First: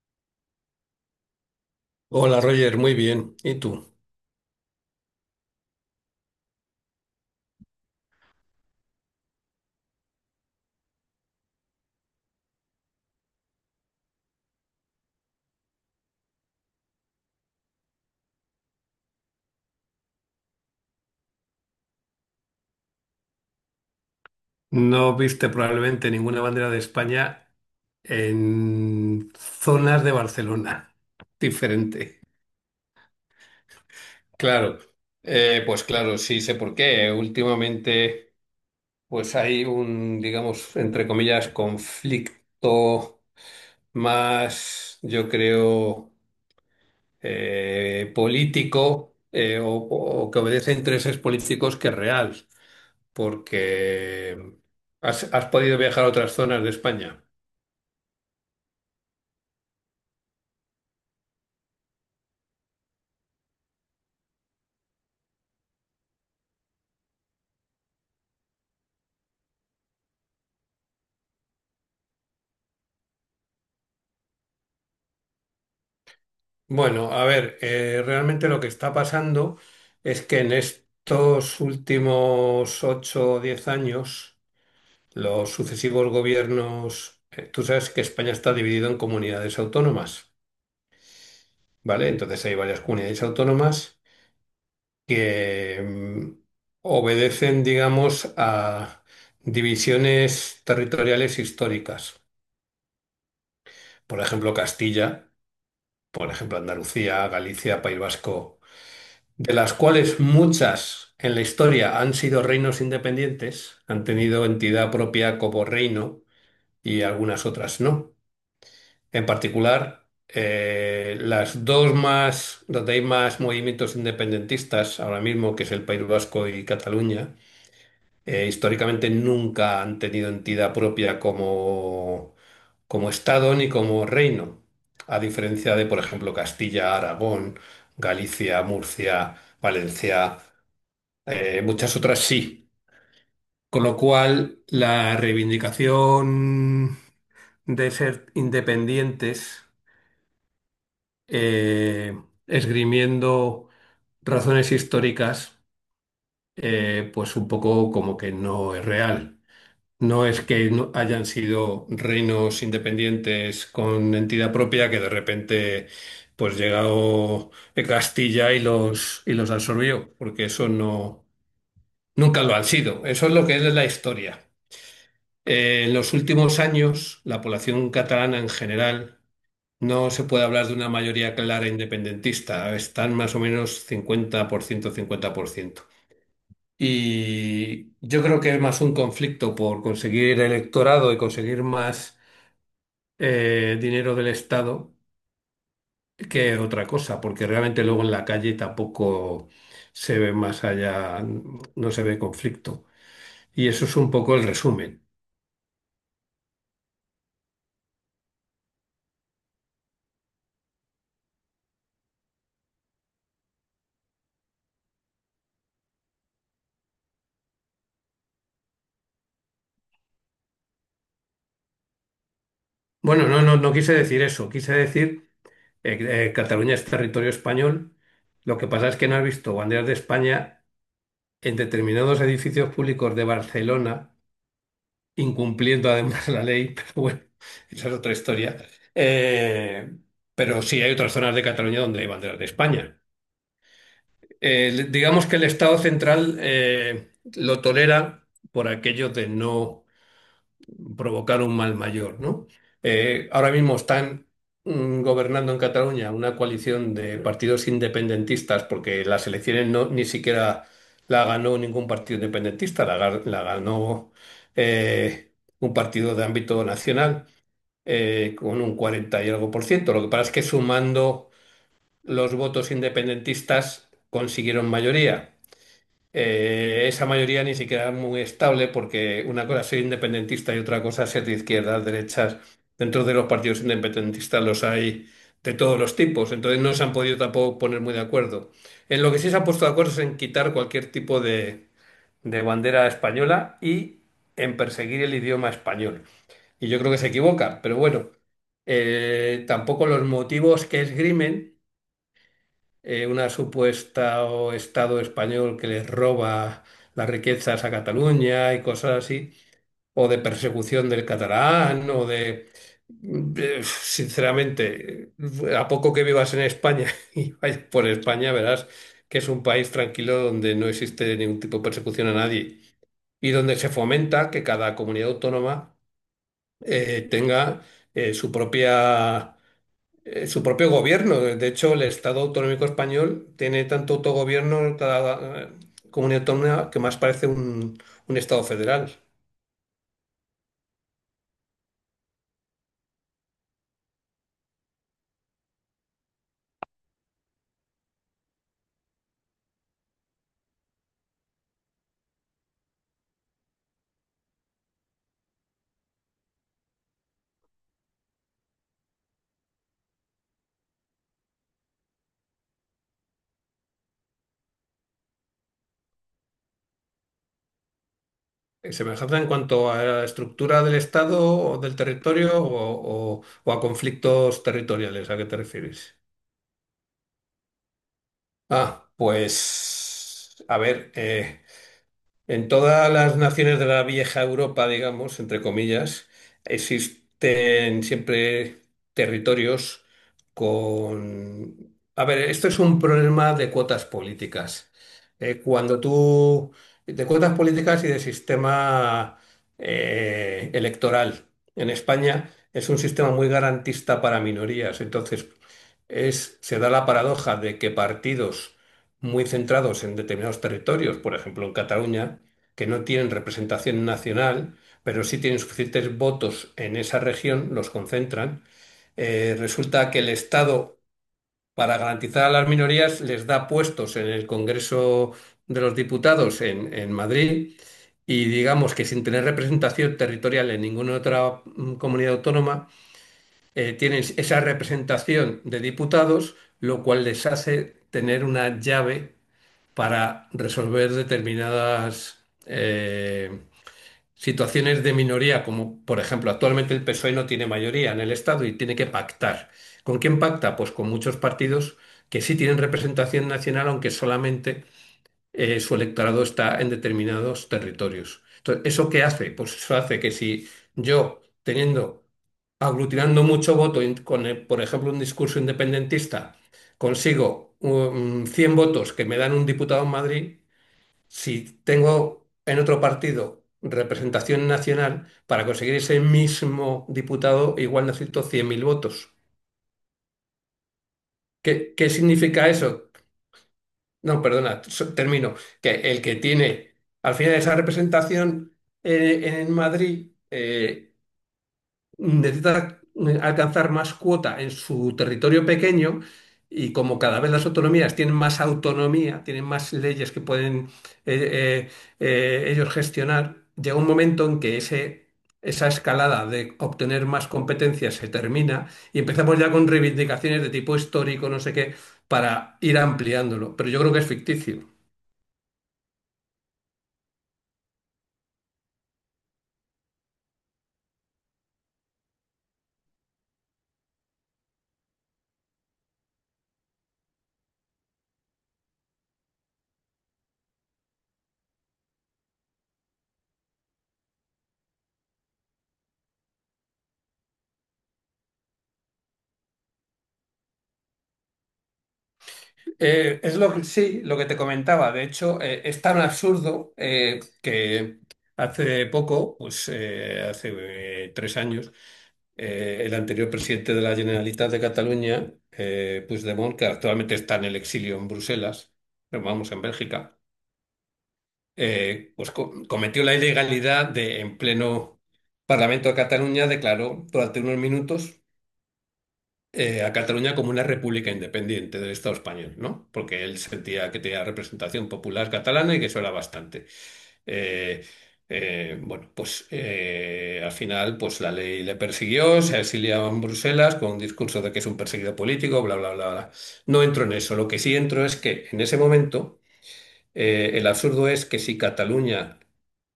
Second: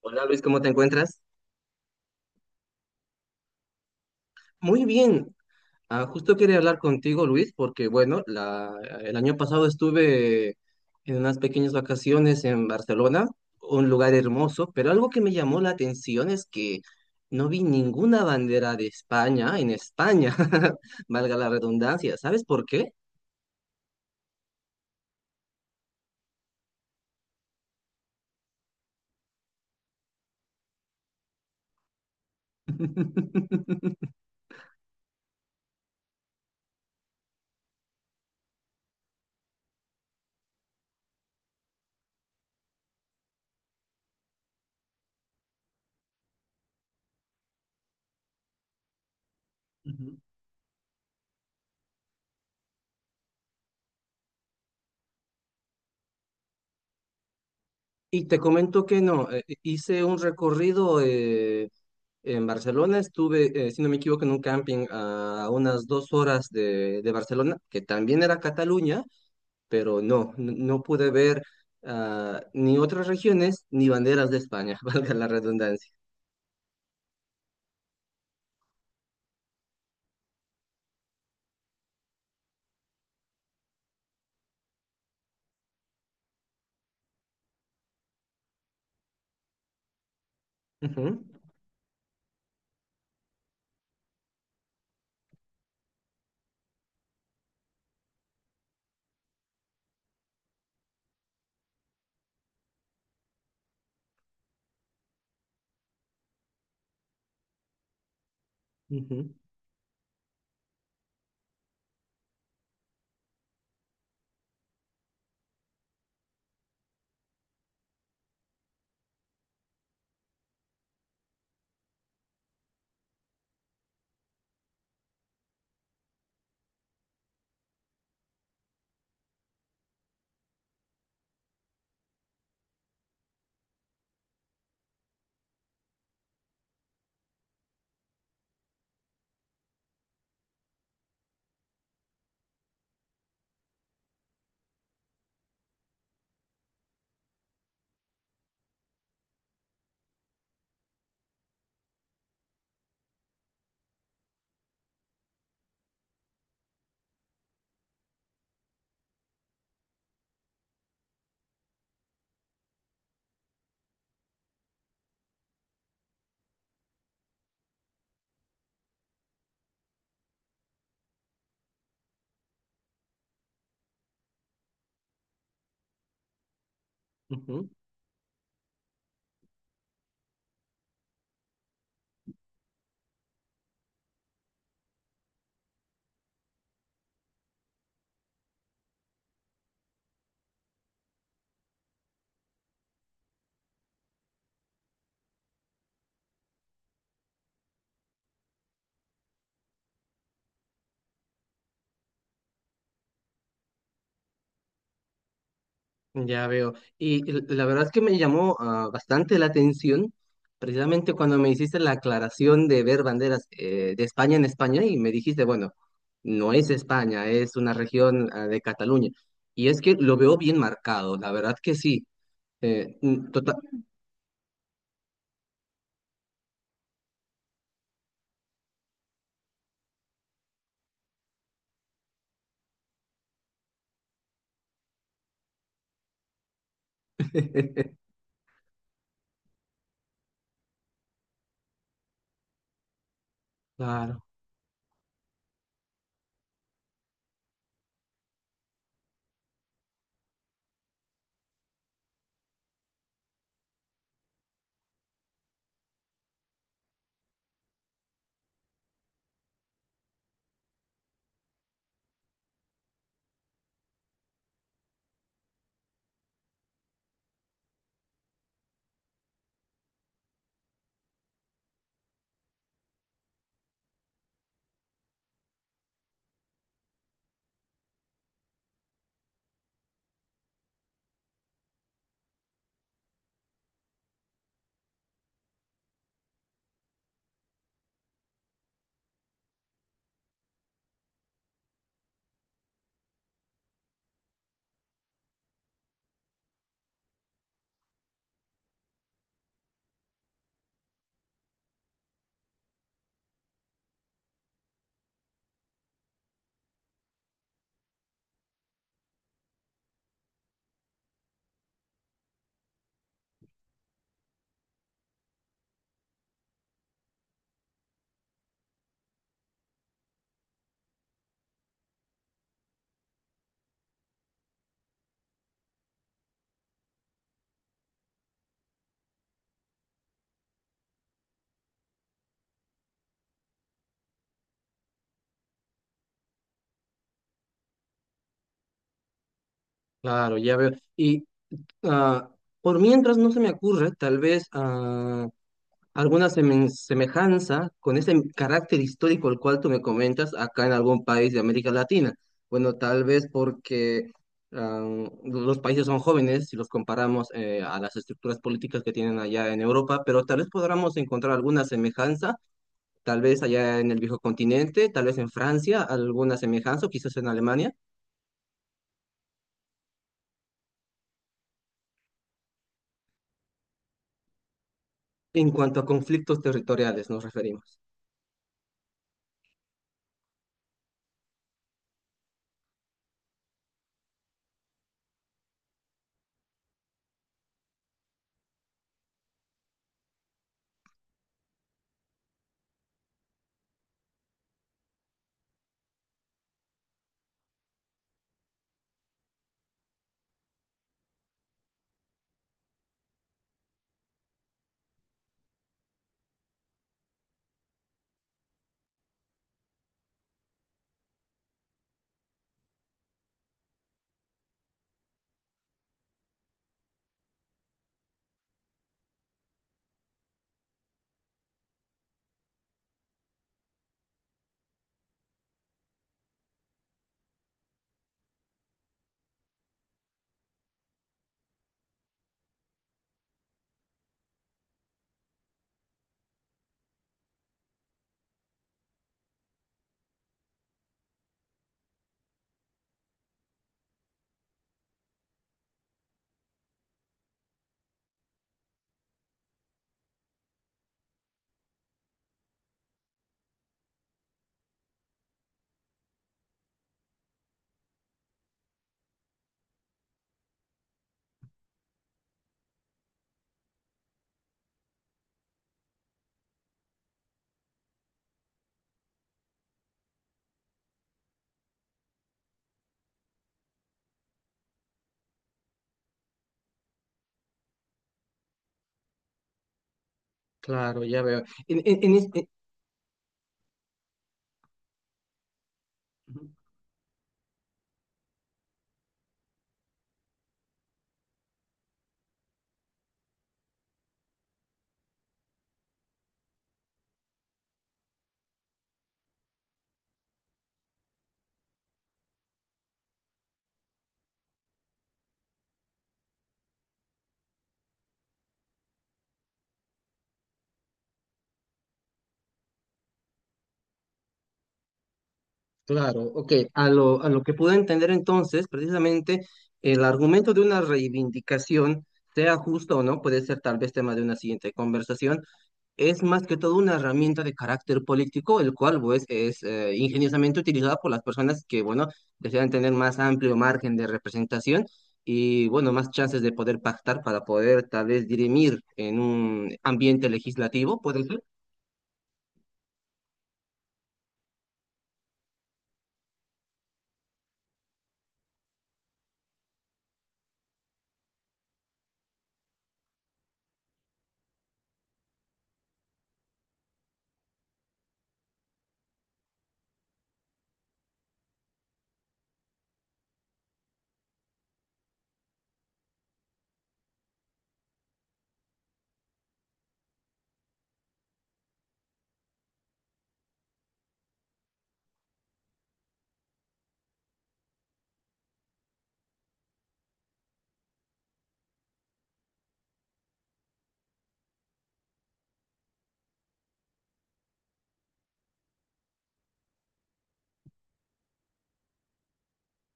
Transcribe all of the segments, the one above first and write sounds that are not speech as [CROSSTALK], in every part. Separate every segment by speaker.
Speaker 1: Hola Luis, ¿cómo te encuentras?
Speaker 2: Hola Roger, muy bien. ¿Y tú?
Speaker 1: Muy bien. Justo quería hablar contigo, Luis, porque el año pasado estuve en unas pequeñas vacaciones en Barcelona, un lugar hermoso, pero algo que me llamó la atención es que no vi ninguna bandera de España en España, [LAUGHS] valga la redundancia. ¿Sabes por qué?
Speaker 2: No viste probablemente ninguna bandera de España en zonas de Barcelona. [LAUGHS] Diferente.
Speaker 1: [LAUGHS]
Speaker 2: Claro, pues claro, sí sé por qué. Últimamente, pues hay un, digamos, entre comillas, conflicto más, yo creo, político o,
Speaker 1: Ujú.
Speaker 2: o que obedece a intereses políticos que real. Porque has podido viajar a otras zonas de España.
Speaker 1: Y te comento que no, hice un recorrido. En Barcelona estuve, si no me equivoco, en un camping a unas dos horas de Barcelona, que también era Cataluña, pero no pude ver ni otras regiones ni banderas de España, [LAUGHS] valga la redundancia.
Speaker 2: Bueno, a ver, realmente lo que está pasando es que en estos últimos 8 o 10 años, los sucesivos gobiernos, tú sabes que España está dividido en comunidades autónomas,
Speaker 1: Ujú,
Speaker 2: ¿vale? Entonces hay varias comunidades autónomas que obedecen, digamos, a divisiones territoriales históricas. Por ejemplo, Castilla. Por ejemplo, Andalucía, Galicia, País Vasco,
Speaker 1: ujú,
Speaker 2: de las cuales muchas en la historia han sido reinos independientes, han tenido entidad propia como reino y algunas otras no. En particular, las dos más, donde hay más movimientos independentistas ahora mismo, que es el País Vasco y Cataluña, históricamente nunca han tenido entidad propia como Estado ni como reino, a diferencia de, por ejemplo, Castilla, Aragón, Galicia, Murcia, Valencia, muchas otras sí. Con lo cual, la reivindicación de ser independientes, eh, esgrimiendo razones históricas, pues un poco como que no es real. No es que no hayan sido reinos independientes con entidad propia que de repente pues llegó Castilla y los absorbió, porque eso no nunca lo han sido. Eso es lo que es la historia. En los últimos años, la
Speaker 1: ujú.
Speaker 2: población catalana en general no se puede hablar de una mayoría clara independentista. Están más o menos cincuenta ciento-50%, 50%. Y yo creo que es más un conflicto por conseguir electorado y conseguir más dinero del Estado que otra cosa, porque realmente luego en la calle tampoco se ve más allá, no se ve conflicto. Y eso es un poco el resumen.
Speaker 1: Ya veo. Y la verdad es que me llamó bastante la atención, precisamente cuando me hiciste la aclaración de ver banderas de España en España y me dijiste, bueno, no es España, es una región de Cataluña. Y es que lo veo bien marcado, la verdad que sí. Eh,
Speaker 2: Bueno,
Speaker 1: mm,
Speaker 2: no,
Speaker 1: tota-
Speaker 2: no, no quise decir eso, quise decir Cataluña es territorio español. Lo que pasa es que no has visto banderas de España en determinados edificios públicos de Barcelona, incumpliendo además la ley, [LAUGHS] pero bueno, esa
Speaker 1: [LAUGHS]
Speaker 2: es otra historia. Eh, pero sí hay otras zonas de Cataluña donde hay banderas de España.
Speaker 1: Claro,
Speaker 2: Digamos que el Estado central lo tolera por aquello de no provocar un mal mayor, ¿no? Ahora mismo están gobernando en Cataluña una coalición de partidos independentistas porque las elecciones no, ni siquiera la ganó ningún partido independentista, la ganó eh, un partido de ámbito nacional con un 40 y algo por ciento. Lo que pasa es que sumando los votos independentistas consiguieron mayoría. Esa mayoría ni siquiera es muy estable porque una cosa es ser independentista y otra cosa es ser de izquierdas, derechas. Dentro de los partidos independentistas los hay de todos los tipos, entonces no se han podido tampoco poner muy de acuerdo. En lo que sí se han puesto de acuerdo es en quitar cualquier tipo de bandera española y en perseguir el idioma español. Y yo creo que se equivoca, pero bueno, tampoco los motivos que esgrimen una supuesta o Estado español que les roba las riquezas a Cataluña y cosas así, o de persecución del catalán, o de sinceramente, a poco que vivas en España [LAUGHS] y vayas por España, verás que es un país tranquilo donde no existe ningún tipo de persecución a nadie y donde se fomenta que cada comunidad autónoma tenga eh, su propia su propio gobierno. De hecho, el Estado autonómico español tiene tanto autogobierno cada comunidad autónoma que más parece un Estado federal.
Speaker 1: claro, ya veo. Y ah, por mientras no se me ocurre, tal vez alguna semejanza con ese carácter histórico al cual tú me comentas acá en algún país de América Latina. Bueno, tal vez porque ah, los países son jóvenes si los comparamos a las estructuras políticas que tienen allá en Europa, pero tal vez podamos encontrar alguna semejanza, tal vez allá en el viejo continente, tal vez en Francia, alguna semejanza, o quizás en Alemania,
Speaker 2: Semejanza en cuanto a la estructura del Estado o del territorio o a conflictos territoriales, ¿a qué te
Speaker 1: en cuanto a
Speaker 2: refieres?
Speaker 1: conflictos territoriales nos referimos.
Speaker 2: Ah, pues, a ver, en todas las naciones de la vieja Europa, digamos, entre comillas, existen siempre territorios con a ver, esto es un problema de cuotas políticas. Cuando tú de cuotas políticas y de sistema electoral. En España es un sistema muy garantista para minorías. Entonces, es, se da la paradoja de que partidos muy centrados en determinados territorios, por ejemplo en Cataluña, que no tienen representación nacional, pero sí tienen suficientes votos en esa región, los concentran. Resulta que el Estado, para garantizar a las minorías, les da puestos en el Congreso de los Diputados en Madrid y digamos que sin tener representación territorial en ninguna otra comunidad autónoma, tienen esa representación de diputados, lo cual les hace tener una llave para resolver determinadas situaciones de minoría, como por ejemplo actualmente el PSOE no tiene mayoría en el Estado y tiene que pactar. ¿Con quién pacta? Pues con muchos partidos que sí tienen representación nacional, aunque solamente su electorado está en determinados territorios. Entonces, ¿eso qué hace? Pues eso hace que si yo, teniendo, aglutinando mucho voto con, por ejemplo, un discurso independentista, consigo 100 votos que me dan un diputado en Madrid, si tengo en otro partido representación nacional, para conseguir ese mismo diputado igual necesito 100.000 votos.
Speaker 1: Claro, ya veo.
Speaker 2: ¿Qué, qué significa eso? No, perdona, termino. Que el que tiene al final esa representación en Madrid, necesita alcanzar más cuota en su territorio pequeño y como cada vez las autonomías tienen más autonomía, tienen más leyes que pueden eh, eh, ellos gestionar, llega un momento en que ese, esa escalada de obtener más competencias se termina y empezamos ya con reivindicaciones de tipo histórico, no sé qué, para ir ampliándolo. Pero yo creo que es ficticio.
Speaker 1: Claro, ok. A lo que puedo entender entonces, precisamente el argumento de una reivindicación, sea justo, o no, puede ser tal vez tema de una siguiente conversación, es más que todo una herramienta de carácter político, el cual pues es ingeniosamente utilizada por las personas que, bueno, desean tener más amplio margen de representación y, bueno, más chances de poder pactar para poder tal vez dirimir en un ambiente legislativo, puede ser.
Speaker 2: Es lo que sí, lo que te comentaba. De hecho, es tan absurdo que hace poco, pues hace 3 años, el anterior presidente de la Generalitat de Cataluña, Puigdemont, que actualmente está en el exilio en Bruselas, pero vamos, en Bélgica, pues cometió la ilegalidad de, en pleno Parlamento de Cataluña, declaró durante unos minutos a Cataluña como una república independiente del Estado español, ¿no? Porque él sentía que tenía representación popular catalana y que eso era bastante. Eh, bueno, pues al final pues la ley le persiguió, se exiliaba en Bruselas con un discurso de que es un perseguido político, bla, bla, bla, bla. No entro en eso. Lo que sí entro es que en ese momento el absurdo es que si Cataluña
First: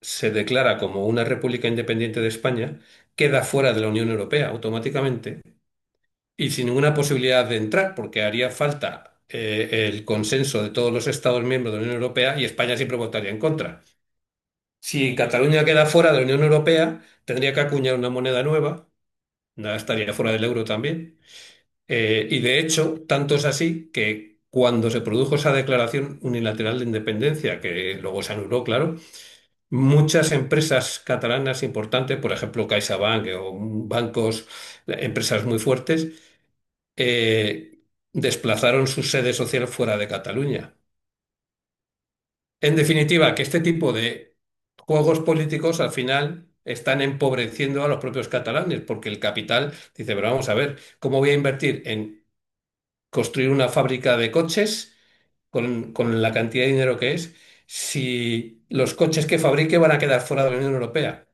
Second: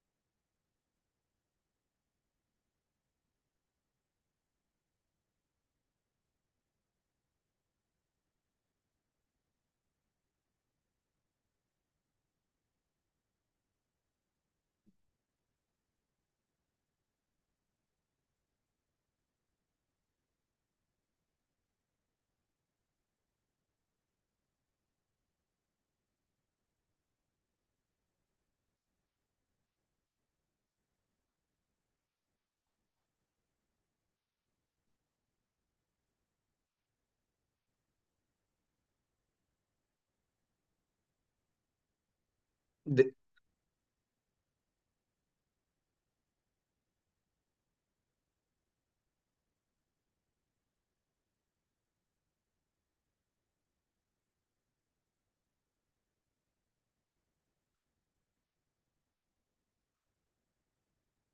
Speaker 2: se declara como una república independiente de España, queda fuera de la Unión Europea automáticamente y sin ninguna posibilidad de entrar, porque haría falta el consenso de todos los Estados miembros de la Unión Europea y España siempre votaría en contra. Si Cataluña queda fuera de la Unión Europea, tendría que acuñar una moneda nueva, nada, estaría fuera del euro también. Y de hecho, tanto es así que cuando se produjo esa declaración unilateral de independencia, que luego se anuló, claro, muchas empresas catalanas importantes, por ejemplo CaixaBank o bancos, empresas muy fuertes, eh, desplazaron su sede social fuera de Cataluña. En definitiva, que este tipo de juegos políticos al final están empobreciendo a los propios catalanes, porque el capital dice, pero vamos a ver, ¿cómo voy a invertir en construir una fábrica de coches con la cantidad de dinero que es si los coches que fabrique van a quedar fuera de la Unión Europea?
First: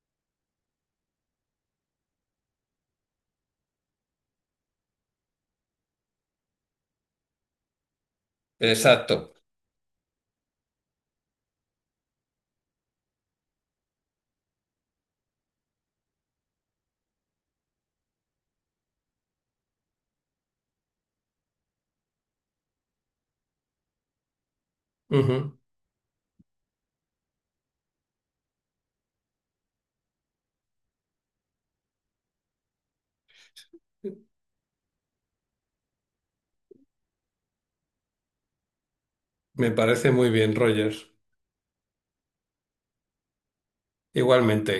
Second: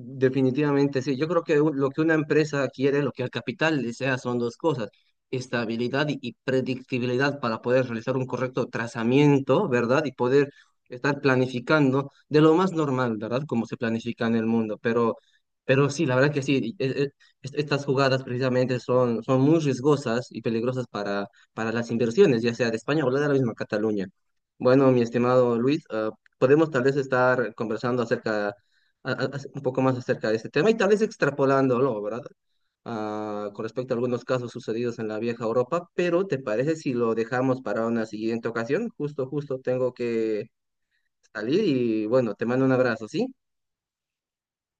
Speaker 1: Definitivamente, sí. Yo creo que lo que una empresa quiere, lo que el capital desea, son dos cosas, estabilidad y predictibilidad para poder realizar un correcto
Speaker 2: Exacto.
Speaker 1: trazamiento, ¿verdad? Y poder estar planificando de lo más normal, ¿verdad? Como se planifica en el mundo. Pero sí, la verdad que sí, estas jugadas precisamente son muy riesgosas y peligrosas para las inversiones, ya sea de España o de la misma Cataluña. Bueno, mi
Speaker 2: Ujú.
Speaker 1: estimado Luis, podemos tal vez estar conversando acerca a- a- un poco más acerca de este tema y tal vez extrapolándolo, ¿verdad? Ah, con respecto a algunos casos sucedidos en la vieja Europa, pero ¿te parece si lo dejamos para una siguiente ocasión? Justo, justo,
Speaker 2: Me
Speaker 1: tengo
Speaker 2: parece muy
Speaker 1: que
Speaker 2: bien, Rogers.
Speaker 1: salir y bueno, te mando un abrazo, ¿sí?
Speaker 2: Igualmente.